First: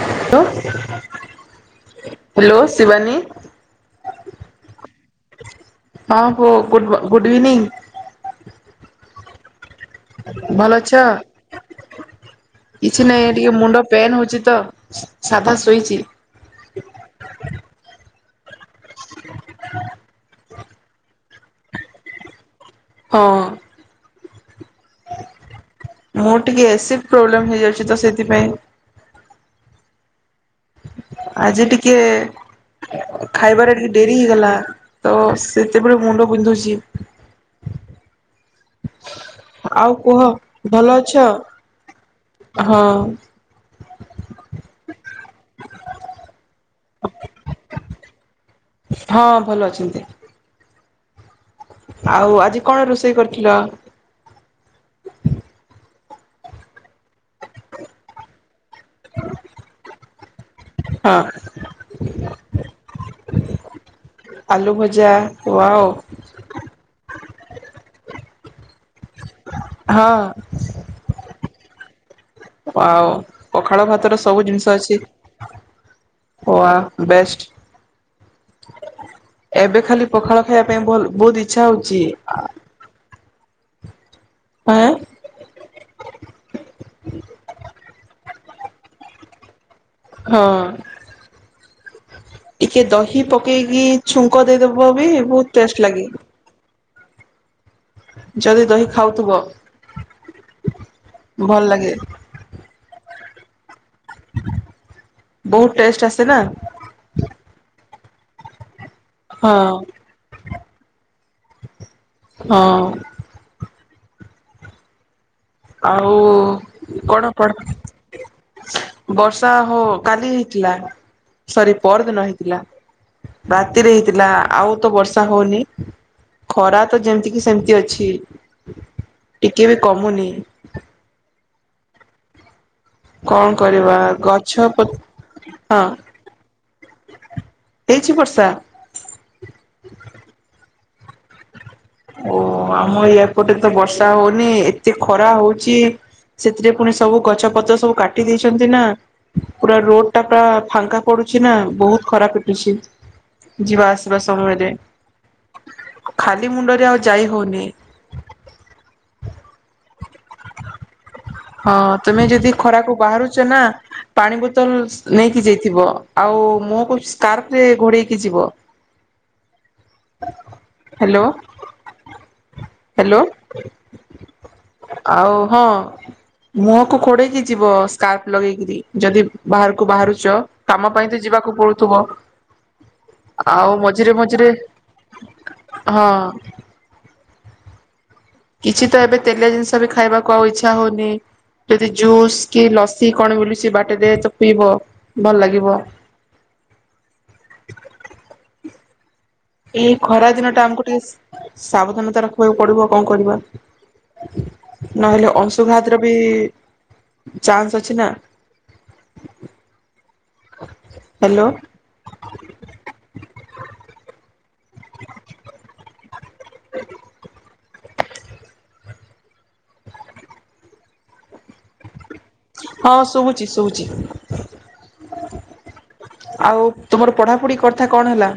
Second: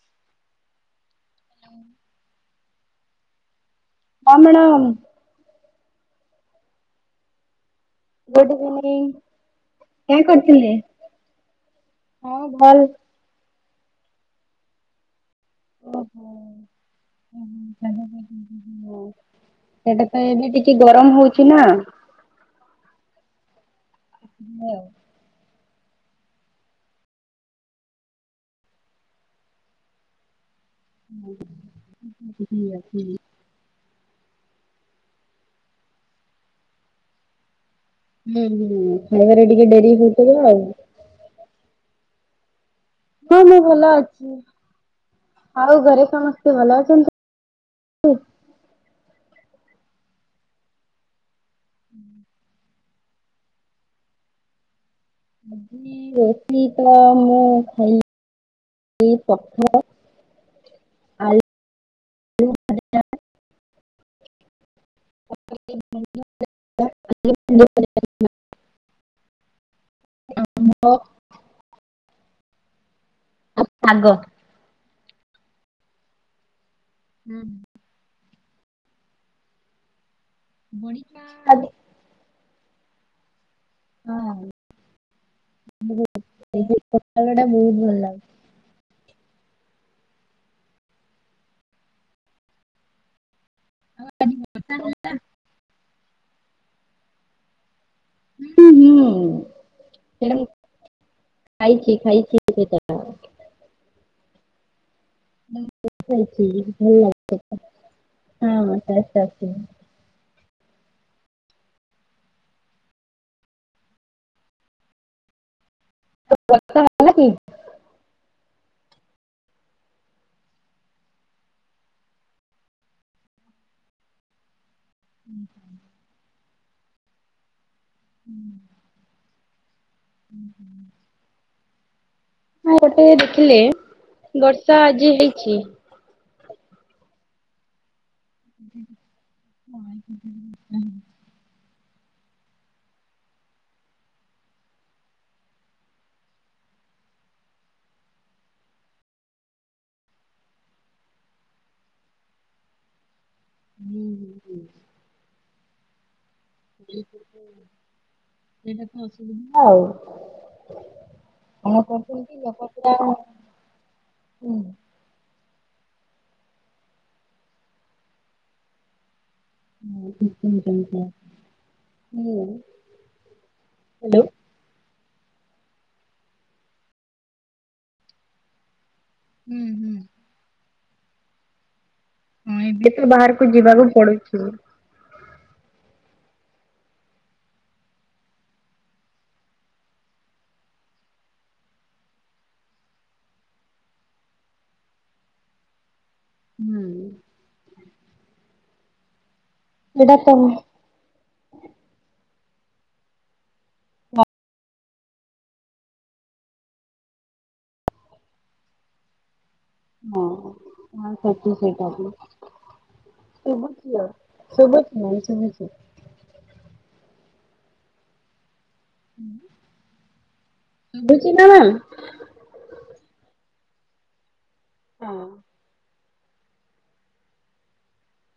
Hello. Hello Shivani. ହଁ madam. ହଁ କୁଅ ଗୁଡ-ମ-ଗୁଡ୍ ଇଭିନିଂ। Good evening. କାଁ କରିଥିଲେ? ଭଲ ଅଛ? ହଁ ଭଲ। [inaudible] କିଛି ନାଇଁ ଏ ଟିକେ ମୁଣ୍ଡ ପେନ୍ ହୋଉଚି ତ। ସାବାସ୍ ଓହୋ। ଶୋଇଚି। [unintelligible] [inaudible] ଏବେ ଟିକେ ଗରମ ହୋଉ [unintelligible] ହଁ। ମୋର ଟିକେ ଏସିଡ ପ୍ରୋବ୍ଲେମ ହେଇଯାଉଚି ତ ସେଇଥିପାଇଁ ଆଜି ଟିକେ ହୁଁ ଖାଇବାରେ [unintelligible] ଡେରି ହେଇଗଲା ତ ସେତେବେଳୁ ମୁଣ୍ଡ ବିନ୍ଧୁଚି। ମୁଁ ମୁଁ ହୁଁ ଖାଇବାରେ ଟିକେ ଡେରି କୁହ ହେଇଗଲା ଆଉ। ଭଲ ଅଛ? ହଁ ହଁ ମୁଁ ଭଲ ଅଛି। ଆଉ ଘରେ ସମସ୍ତେ ଭଲ ଅଛନ୍ତି ତ? ହଁ ଭଲ ଅଛନ୍ତି। ଆଉ ଆଜି କଣ ରୋଷେଇ କରିଥିଲ? ନି ରୋଷେଇ ତ ମୁଁ ଖାଇଲି ପଖାଳ ହଁ। [unintelligible] ଆଲୁ ଭଜା। ଭଜା ୱାଓ। [unintelligible] ହଁ। ଆଉ ଆଉ ପଖାଳ ଶାଗ। ଭାତର ସବୁ ଜିନିଷ ଅଛି। ଓ-ଆ ବେଷ୍ଟ। ହଁ ଏବେ ଖାଲି ପଖାଳ ଖାଇବା ପାଇଁ ଭଲ, ବୋହୁତ ଇଚ୍ଛା ହଉଚି ଆ ଆଁ? [unintelligible] ସେ ପୋଟଳଟା ବହୁତ ଭଲ। ଲାଗୁଛି। ହଁ। ଟିକେ ଦହି ପ କେଇକି ଛୁଙ୍କ ଦେଇଦବ ବି ବହୁତ ଟେଷ୍ଟ ଲାଗେ। ଯଦି ହୁଁ ଦହି ହୁଁ ଖାଉଥିବ ସେଇଟା ମୁଁ ଭଲ ଖାଇଛି ଲାଗେ। ଖାଇଛି। ବହୁତ ଟେଷ୍ଟ ଆସେ ନା। ଯାଇଛି ଭଲ ହଁ ବା। [unintelligible] ଆସିନି। ହଁ। ହଁ। ଆଉ ହେଲା କି କଣ ପଣ ବର୍ଷା ହ କାଲି ହେଇଥିଲା, ସରି ପଅର ଦିନ ହେଇଥିଲା ରାତିରେ ହେଇଥିଲା, ଆଉ ତ ବର୍ଷା ହଉନି। ଖରା ତ ଯେମିତି କି ସେମିତି ଅଛି। ହୁଁ। ଟିକେ ବି କମୁନି। ହଁ ଗୋଟେ କଣ ଦେଖିଲେ କରିବା ଗଛ ବର୍ଷା ପ ଆଜି ହେଇଛି। ହଁ। ହେଇଛି ବର୍ଷା? [unintelligible] ହୁଁ। ଓ ଆମ ଇୟାପଟରେ ତ ବର୍ଷା ହଉନି ଏତେ ଖରା ହଉଛି ସେଥିରେ ପୁଣି ସବୁ ଗଛ ପତ ସବୁ କାଟି ଦେଇଛନ୍ତି ନା ପୁରା ରୋଡ ଟା ପୁରା ଫାଙ୍କା ପଡୁଛି ନା ବହୁତ ଖରା ପିଟୁଛି। ଯିବା ହୁଁ ଆସିବା ହୁଁ ସମୟରେ। ଖାଲି ମୁ ଯାଇ ହଉନି [inaudible] ସେଇଟା ତ ଅସୁବିଧା ଆଉ କଣ ହଁ ତମେ କରୁଛନ୍ତି ଯଦି ଲୋକ ପୁରା ଖରାକୁ ହୁଁ ବାହାରୁଛ ନା ପାଣି ହୁଁ ବୋତଲ ନେଇକି ଯାଇ ଥିବ ଆଉ ମୁହଁକୁ ସ୍କାର୍ଫ ରେ ଘୋଡେଇକି ଯିବ। ହମ ହ୍ୟାଲୋ ହୁଁ ହ୍ୟାଲୋ ଆଉ ହଁ ମୁହଁକୁ ଖୋଡେଇକି ଯିବ ସ୍କାର୍ପ ଲଗେଇକିରି। ଯଦି ବାହାରକୁ ହଁ ବାହାରୁଛ। କାମ ପାଇଁ ତ ଯିବାକୁ ପଡୁଥିବ। ହଁ ଏବେ ତ ବାହାରକୁ ଆଉ ଯିବାକୁ ମଝିରେ ପଡୁଛି ମଝିରେ ହଁ କିଛି ତ ଏବେ ତେଲିଆ ଜିନିଷ ବି ଖାଇବାକୁ ଆଉ ଇଚ୍ଛା ହଉନି ଯଦି ଜୁସ୍ କି ଲସି କଣ ମିଲୁଛି ବାଟରେ ତ ପିଇବ ଭଲ ଲାଗିବ। ହୁଁ। [inaudible] ଏଇ ସେଇଟା ଖରା ତ ହଁ ଦିନ ଟା ଆମକୁ ଟିକେ ସାବଧାନତାର ହକୁ ପଡିବ କଣ କରିବା ନହେଲେ ଅଂଶୁଘାତର ବି ଚାନ୍ସ ଅଛି ନା। ହଁ ହ୍ୟାଲୋ ସଚି ସେଇଟା ଶୁଭୁଛି ନାହି ସୁଭୁଛି [inaudible] [inaudible] ଶୁଭିଛି ନା ହଁ ଶୁଭୁଛି ଶୁଭୁଛି। ହଁ। ଆଉ ତୁମର ପଢାପଢି କଥା କଣ ହେଲା?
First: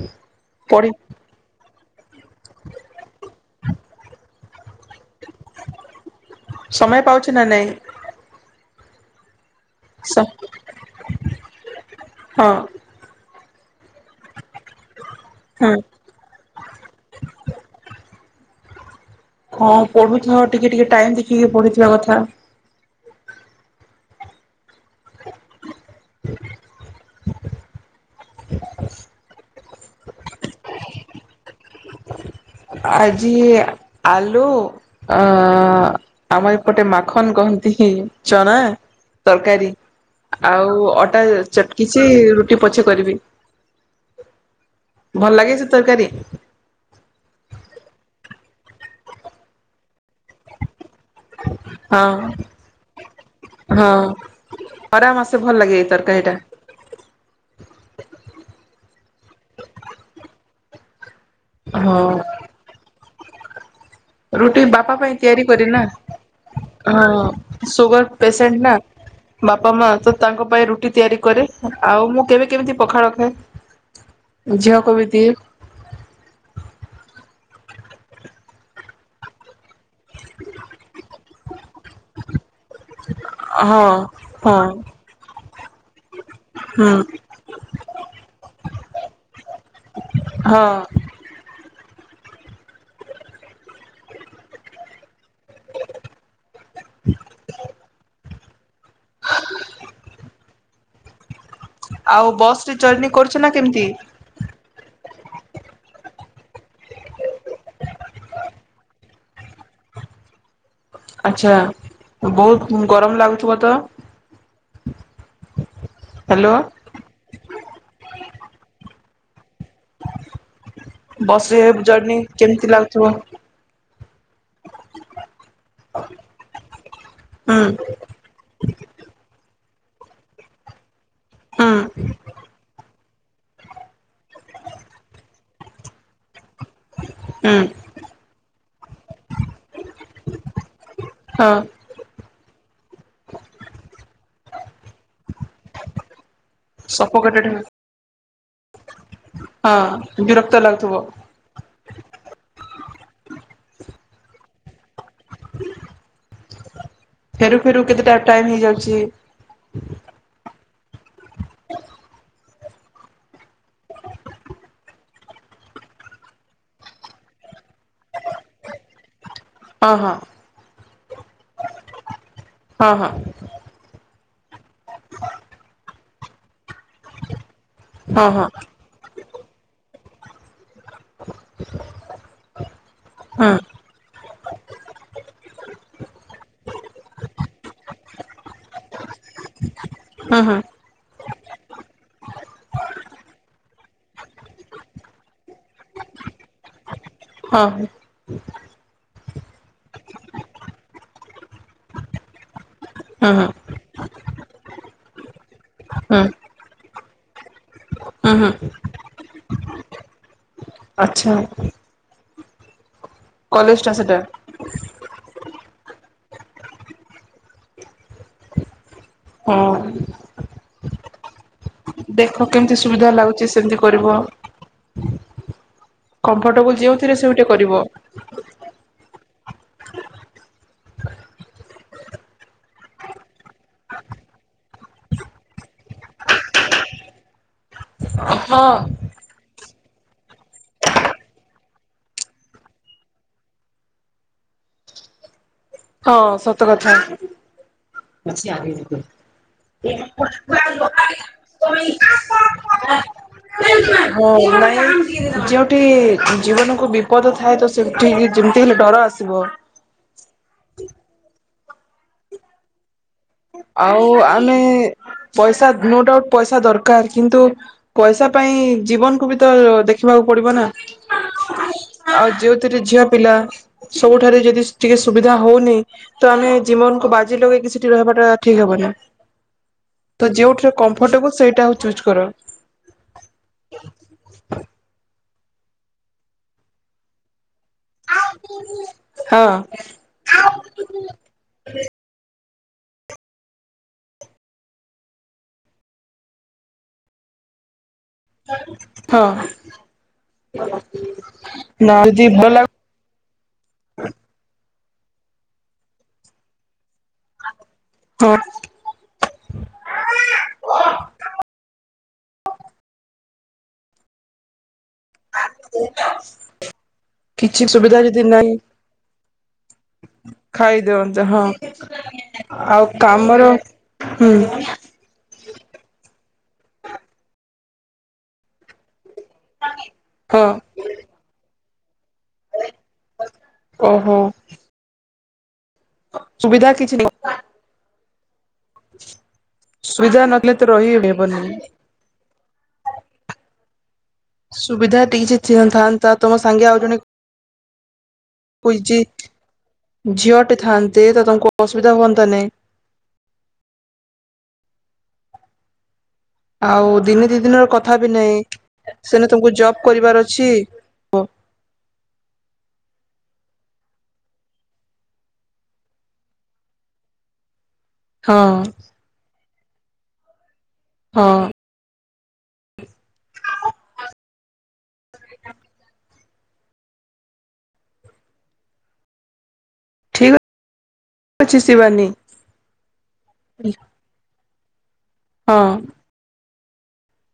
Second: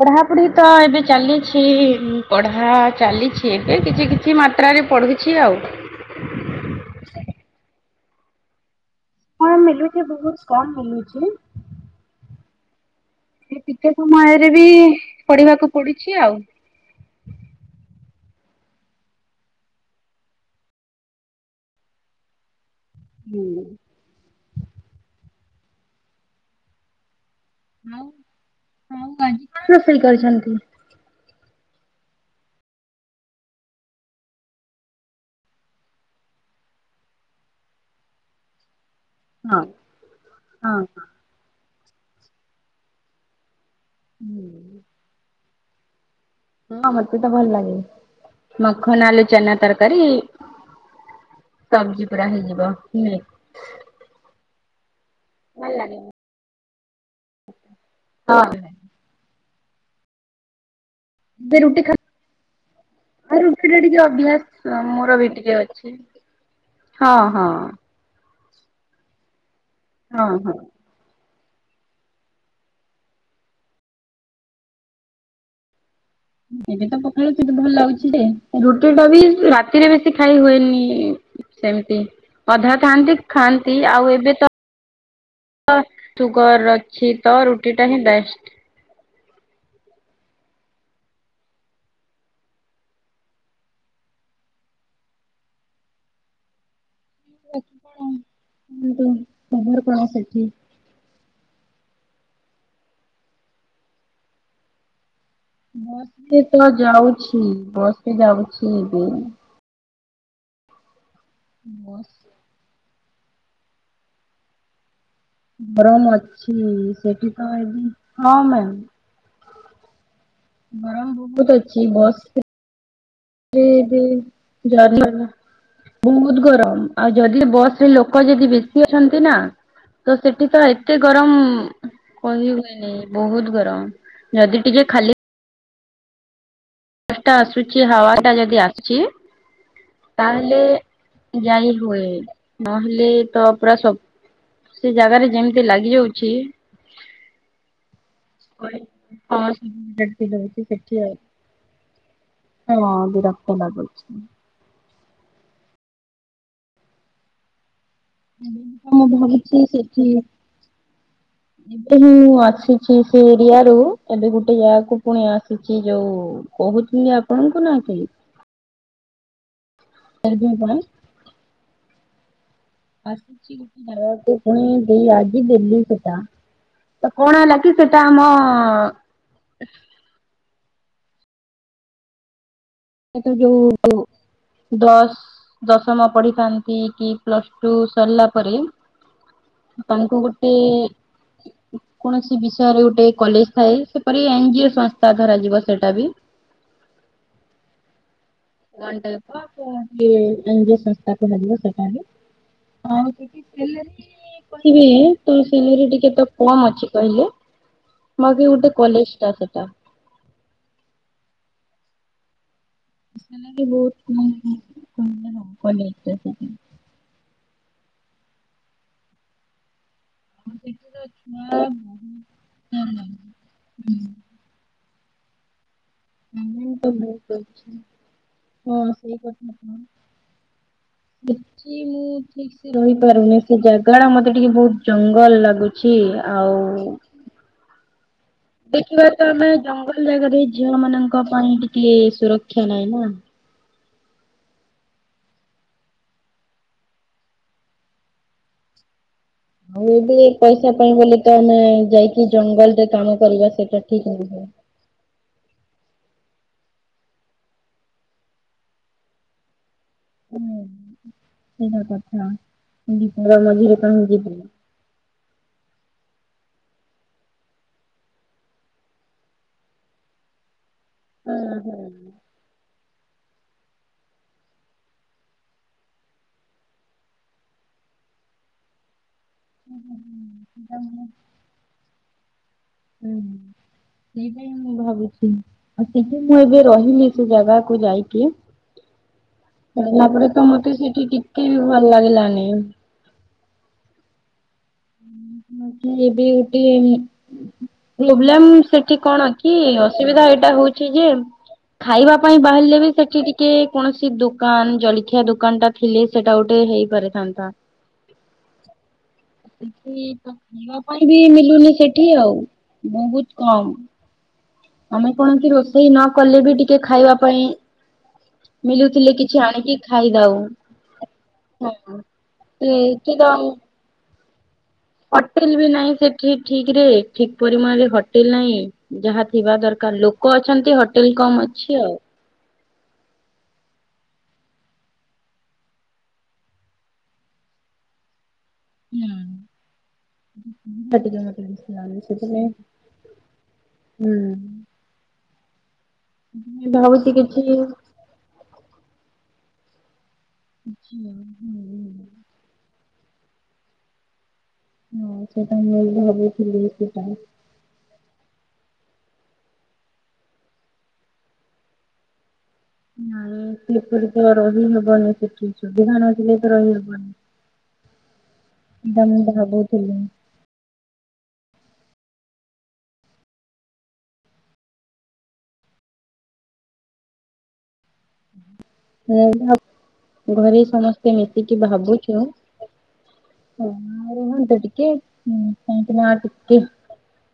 ପଢାପଢୀ ତ ପଢି ଏବେ ଚାଲିଛି। ହଁ। ପଢ଼ା ଚାଲିଛି ଏବେ କିଛି କିଛି ମାତ୍ରାରେ ପଡୁଛି [inaudible] ସମୟ ପାଉଛି ନା ନାଇଁ କଣ ମିଲୁଛି ବହୁତ କମ ମଳୁଛି। ହଁ ସେ ଟିକେ ସମୟରେ ବି ପଢିବାକୁ ହଁ ପଡୁଛି ଆଉ। ହଁ ପଢୁଥାଅ ଟିକେ ଟିକେ ଟାଇମ ଦେଖିକ ପଢିଥିବା କଥା ହୁଁ। [inaudible] ଆଉ ଆଉ ଆଜି [inaudible] କଣ ରୋଷେଇ କରିଛନ୍ତି? ଆଜି ଆଲୁ ଅ ଆମର ଏପଟେ ମାଖନ କହନ୍ତି ଚଣା ହଁ। ତରକାରୀ ଆଉ ହଁ ଅଟା ଚଟ ଛି ରୁଟି ପଛେ କରିବି। ହଁ ଭଲ ଲାଗେ ସେ ତରକାରୀ ହଁ ମତେ ତ ଭଲ ଲାଗେ ମଖନ ଆଲୁ ଚନା ତରକାରୀ ସବଜି ପୁରା ହଁ ହେଇଯିବ ନୁହେଁ। ଖରାମାସେ ଭଲ ଲାଗେ ଏଇ ତରକାରୀଟା। ହଁ ହଁ। ଆରୁନ ରୁଟି ବାପା ପାଇଁ ତିଆରି କରିନା ଅଛି। ହଁ ସୁଗର ପେସ୍ ସେଣ୍ଟ ନା। ବାପା ମା ତ ହଁ ତାଙ୍କ ହଁ। ପାଇଁ ରୁଟି ତିଆରି କରେ। ଆଉ ମୁଁ କେବେ କେମିତି ପଖାଳ ଖାଏ ଝିଅ କୁ ବି ଦିଏ। ଏବେ ତ ପଖାଳି କିନ୍ତୁ ଭଲ ଲାଗୁଛି ଯେ ରୁଟି ଟା ବି ରାତିରେ ବେଶୀ ଖାଇ ହୁଏନି ସେମିତି ଅଧା ଥାଆନ୍ତି ଖାଆନ୍ତି ହଁ ଆଉ ଏବେ ତ ହଁ ସୁଗର ହୁଁ ଅଛି ତ ରୁଟି ଟା ହିଁ ବେଷ୍ଟ। ହଁ। [unintelligible] କୁହନ୍ତୁ କଣ ଉଁ ତ ଖବର କଣ ସେଠି? ଆଉ ବସ ରେ ଜର୍ଣ୍ଣି କରୁଛ ନା କେମିତି? ବସ ରେ ତ ଯାଉଛି ବସ ରେ ଯାଉଛି ମୁଁ। ଆଛା ବସ୍ ବହୁତ ବହୁ ଗରମ ଲାଗୁଥିବ ତ? ଗରମ ହ୍ୟାଲୋ। ଅଛି ସେଠି ତ ଏବେ ହଁ ମ୍ୟାମ୍। ବସରେ ଜର୍ଣ୍ନୀ କେମିତି ଲାଗୁ ଯେବେ ଯଦି ବହୁତ ଗରମ ଆଉ ଯଦି ହୁଁ ବସ ରେ ଲୋକ ଯଦି ବେଶୀ ଅଛନ୍ତି ନା ତ ସେଠି ତ ଏତେ ଗରମ ହୁଁ କହି ହୁଏନିଁ। ବହୁତ ଗରମ। ଯଦି ଟିକେ ଖାଲି ଟା ହୁଁ ଆସୁଛି ହାୱା ଟା ଯଦି ଆସୁଛି ତାହେଲେ ହଁ। ଯାଇ ହୁଏ। ନହେଲେ ତ ପୁରା ସବ ସେ ଜାଗାରେ ଯେମିତି ଲାଗି ଯାଉଛି ସଫୋକେଟେଡ୍ କଡେଇ ହଁ ସି ହଁ ସେଠି ବିରକ୍ତ ରହୁଛି ଲାଗୁଥିବ ସେଠି ଆଉ। ହଁ ବିରକ୍ତ ଲାଗୁଛି। ଫେରୁ ଫେରୁ କେତେଟା ଟାଇମ୍ ହେଇଯାଉଛି। ମୁ ଭାବୁଚି ସେଠି ଏବେ ମୁଁ ଆସୁଛି ସେ [unintelligible] ରୁ ଏବେ ଗୋଟେ ଜାଗାକୁ ପୁଣି ଆସିଛି ଯଉ କହୁଥିଲି ଆପଣଙ୍କୁ ନା କି? ହଁ ହଁ [unintelligible] ପୁଣି ହଁ ଦେଇ ଆଜି ଦେଲି ସେଟା ତ କଣ ହେଲା କି ସେଟା ଆମ ହଁ [unintelligible] ସେ ତ ହଁ ଯୋଉ ଦଶ ଦଶମ ପଢିଥାନ୍ତି କି ପ୍ଲସଟୁ ସରିଲା ପରେ ତାଙ୍କୁ ହଁ ହଁ ହଁ ଗୁଟେ କୌଣସି ବିଷୟରେ ଗୋଟେ କଲେଜ ଥାଏ ସେପରି ଏନଜିଓ ସଂସ୍ଥା ଧରାଯିବ ସେଟା ବି ହଁ ହ ୱାନ ଟାଇପ୍ ଓଫ ଏନଜୀଓ ସଂସ୍ଥା କୁହାଯିବ ସେଟାବି ଆଉ ହଁ କିଛି ହଁ ହଁ ହେଲେ ବି କହିବି ତୁ ସିଲ ଟିକେ ହଁ ତ କଣ ଅଛି କହିଲେ ହଁ ବାକି ହଁ ଗୋଟେ କଲେଜ ଟା ସେଟା ଆଚ୍ଛା ସେ ବି କଲେଜଟା ବହୁତ ସେଟା। [unintelligible] ସନ୍ଦେହ କଲେଜ ଟା ସେଇଟା ହଁ [unintelligible] ଦେଖ ବହୁତ କେମିତି ସୁବିଧା ଲାଗୁଛି ସେମତି କରିବ। କମ୍ଫର୍ଟେବୁଲ ତ ଯେଉଁଥିରେ ବହୁତ ସେଉଟା ଅଛି। କରିବ। ହଁ ସେଇ କଥା ତ ସେଠି ମୁଁ ଠିକ ସେ ରହିପାରୁନି ସେ ଜାଗା ଟା ମୋତେ ଟିକେ ବହୁତ ଜଙ୍ଗଲ ଲାଗୁଛି ଆଉ ହଁ। ଦେଖିବା ତ ଆମେ ଜଙ୍ଗଲ ଜାଗାରେ ଝିଅ ମାନଙ୍କ ପାଇଁ ଟିକେ ସୁରକ୍ଷା ନାହିଁ ନା। ହଁ ସତ କଥା। ନାଁ ଆଉ ଏବେ ପଇସା ପାଇଁ ବୋଲି ତ ଆମେ ଯାଇକି ଜଙ୍ଗଲରେ କାମ କରିବା ସେଇଟା ଠିକ ନୁହେଁ। ଏଇ ଯୋଉଠି ଜୀବନକୁ ବିପଦ ଥାଏ ତ ସେଠି ଯେମିତି ହେଲେ ଡର ଆସିବ। ହ ସେଇଟା କଥା ବିପଦ ମଝିରେ କାହିଁ ଆଉ ଯିବୁ। ହୁଁ ଆମେ ପଇସା ନୋଡାଉଟ ପଇସା ଦରକାର କିନ୍ତୁ ପଇସା ପାଇଁ ଜୀବନକୁୁ ବି ତ ଦେଖିବାକୁ ପଡିବ ନା। ହୁଁ ହୁଁ। ଆଉ ଯୋଉଥିରେ ଝିଅ ପିଲା ସବୁଠାରେ ଯଦି ଟିକେ ସୁବିଧା ହଉନି ତ ଆମେ ଜୀବନକୁ ବାଜି ଲଗେଇକି ସେଠି ରହିବାଟା ଠିକ୍ ହେବ ନା ତ ଯୋଉଠିରେ କମ୍ଫର୍ଟେବୁଲ ସେଇଟା ହଉଛି କର ହୁଁ ସେଇପାଇ ମୁଁ ଭାବୁଛି ଆଉ ସେଠି ମୁଁ ଏବେ ରହିଲି ସେ ଜାଗା ଯାଇକି ହଁ ରଲା ପରେ ତ ମତେ ସେଠି ଟିକେ ବି ଭଲ ଲାଗିଲାନି ଏବେ ଏ ବେ ଉଠ ପ୍ରୋବ୍ଲେମ ସେଠି ହଁ କଣ କି ଅସୁବିଧା ଏଇଟା ହଉଛି ଯେ ନା ଖାଇବା ଯଦି ପାଇଁ ଭଲ ବାହାରିଲେ ବି ସେଠି ଟିକେ କୌଣସି ଦୋକାନ ଜଲ ରଖିଆ ଦୋକାନ ଟା ଥିଲେ ସେଟା ଗୋଟେ ହେଇପାରେ ଛତା ହଁ ସେ ଖାଇବା ପାଇଁ ବି ମିଲୁନି ସେଠି ଆଉ ବହୁତ କମ ଆମେ କଣସି ରୋଷେଇ ନ କଲେ ବି ଟିକେ ଖାଇବା ପାଇଁ କିଛି ସୁବିଧା ଯଦି ନାହିଁ ମିଲୁଥିଲେ କିଛି ଆଣିକି ଖାଇ ଦଉ ଖାଇଦିଅନ୍ତେ ହଁ କି ଆଉ ଏଠି ତ କାମର ହୁଁ। ହଟେଲ ବି ନାହିଁ ସେଠି ଠିକ ରେ ଠିକ ପ ହଟିଲ ନାହିଁ ଯାହା ଥିବା ଦରକାର ଲୋକ ହଁ ଅଛନ୍ତି ହୋଟେଲ କମ ଅ ଛି ଆଉ ଓହୋ ସୁବିଧା କିଛି ନାହି ସୁବିଧା ନଥିଲେ ତ ରହି ହଁ ହେବନି ସେ ସୁବିଧା ଟିକଛି ଚିନ୍ଥାନ୍ତି ତା ତମ ସାଙ୍ଗେ ମୁଁ ଆଉ ଜଣେ ଭାବୁଛି କିଛି ଛି ଝିଅଟିେ ଥାନ୍ତେ ତ ତାଙ୍କୁ ଅସୁବିଧା ହୁଅନ୍ତା ନାହିଁ। ହଁ ସେଟା ମିଳ ଭାବୁଥିଲି ଆଉ ଦିନେ ଦି ଦିନ ର କଥା ନ ସେନ ତମକୁ ଜବ କରିବାର ଅଛି ନାଇଁ ଶିଲପୀ ତ ରହିହବନି ସେଠି ସୁବିଧାନଜିଲେ ତ ରହିହବନି। ଦମ ଭାବହୁତ କଲ ହଁ। [inaudible] ହୁଁ ଠିକ ଘରେ ସମସ୍ତେ ଅଛି ମିଶିକି ଶିବାନୀ ଭାବୁଛୁ ରୁହନ୍ତ ଟିକେ କି ହୁଁ ହଁ କାଇକିନ ନା ଟିକେ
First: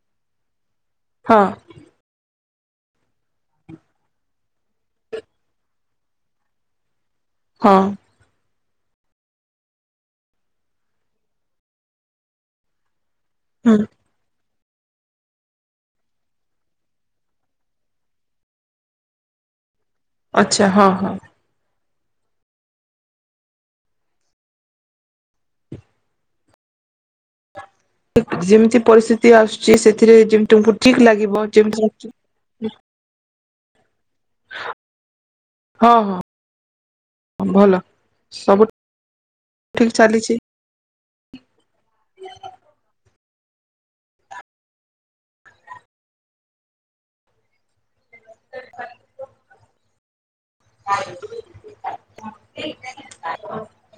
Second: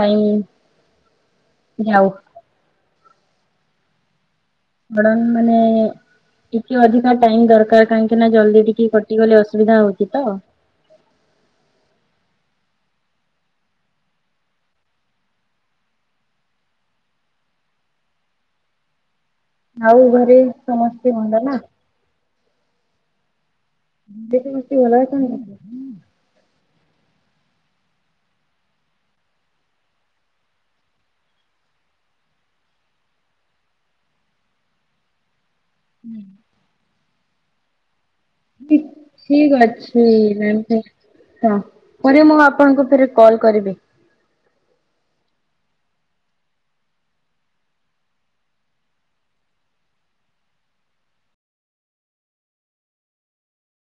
କାଇ ହଁ [inaudible] ଯାଉ ବଡ଼ ମାନେ ଟିକେ ଅଧିକ ନା ଟାଇମ ହଁ ଦରକାର କାହିଁକି ନା ଜଲଦି ଟିକେ କଟିଗଲେ ଅସୁବିଧା ହଉଛି ତ [inaudible] ହଁ। ଆଉ ଘରେ ଆଚ୍ଛା ହଁ ହଁ ସମସ୍ତେ ମନ୍ଦ ନା [inaudible] ଗୋ ଭଲା କ [inaudible] ଯେମିତି ପରିସ୍ଥିତି ଆସୁଛି, ସେଥିରେ ଯେମ ତମକୁ ଠିକ ଲାଗିବ ଯେମତି [inaudible] ହ ହୁଁ ଭଲ ସବୁ ଠିକ ଅଛି, ମ୍ୟାମ ହଁ ପରେ ମୁଁ ଆପଣଙ୍କୁ ଫେରେ କଲ କରିବି [inaudible] [unintelligible]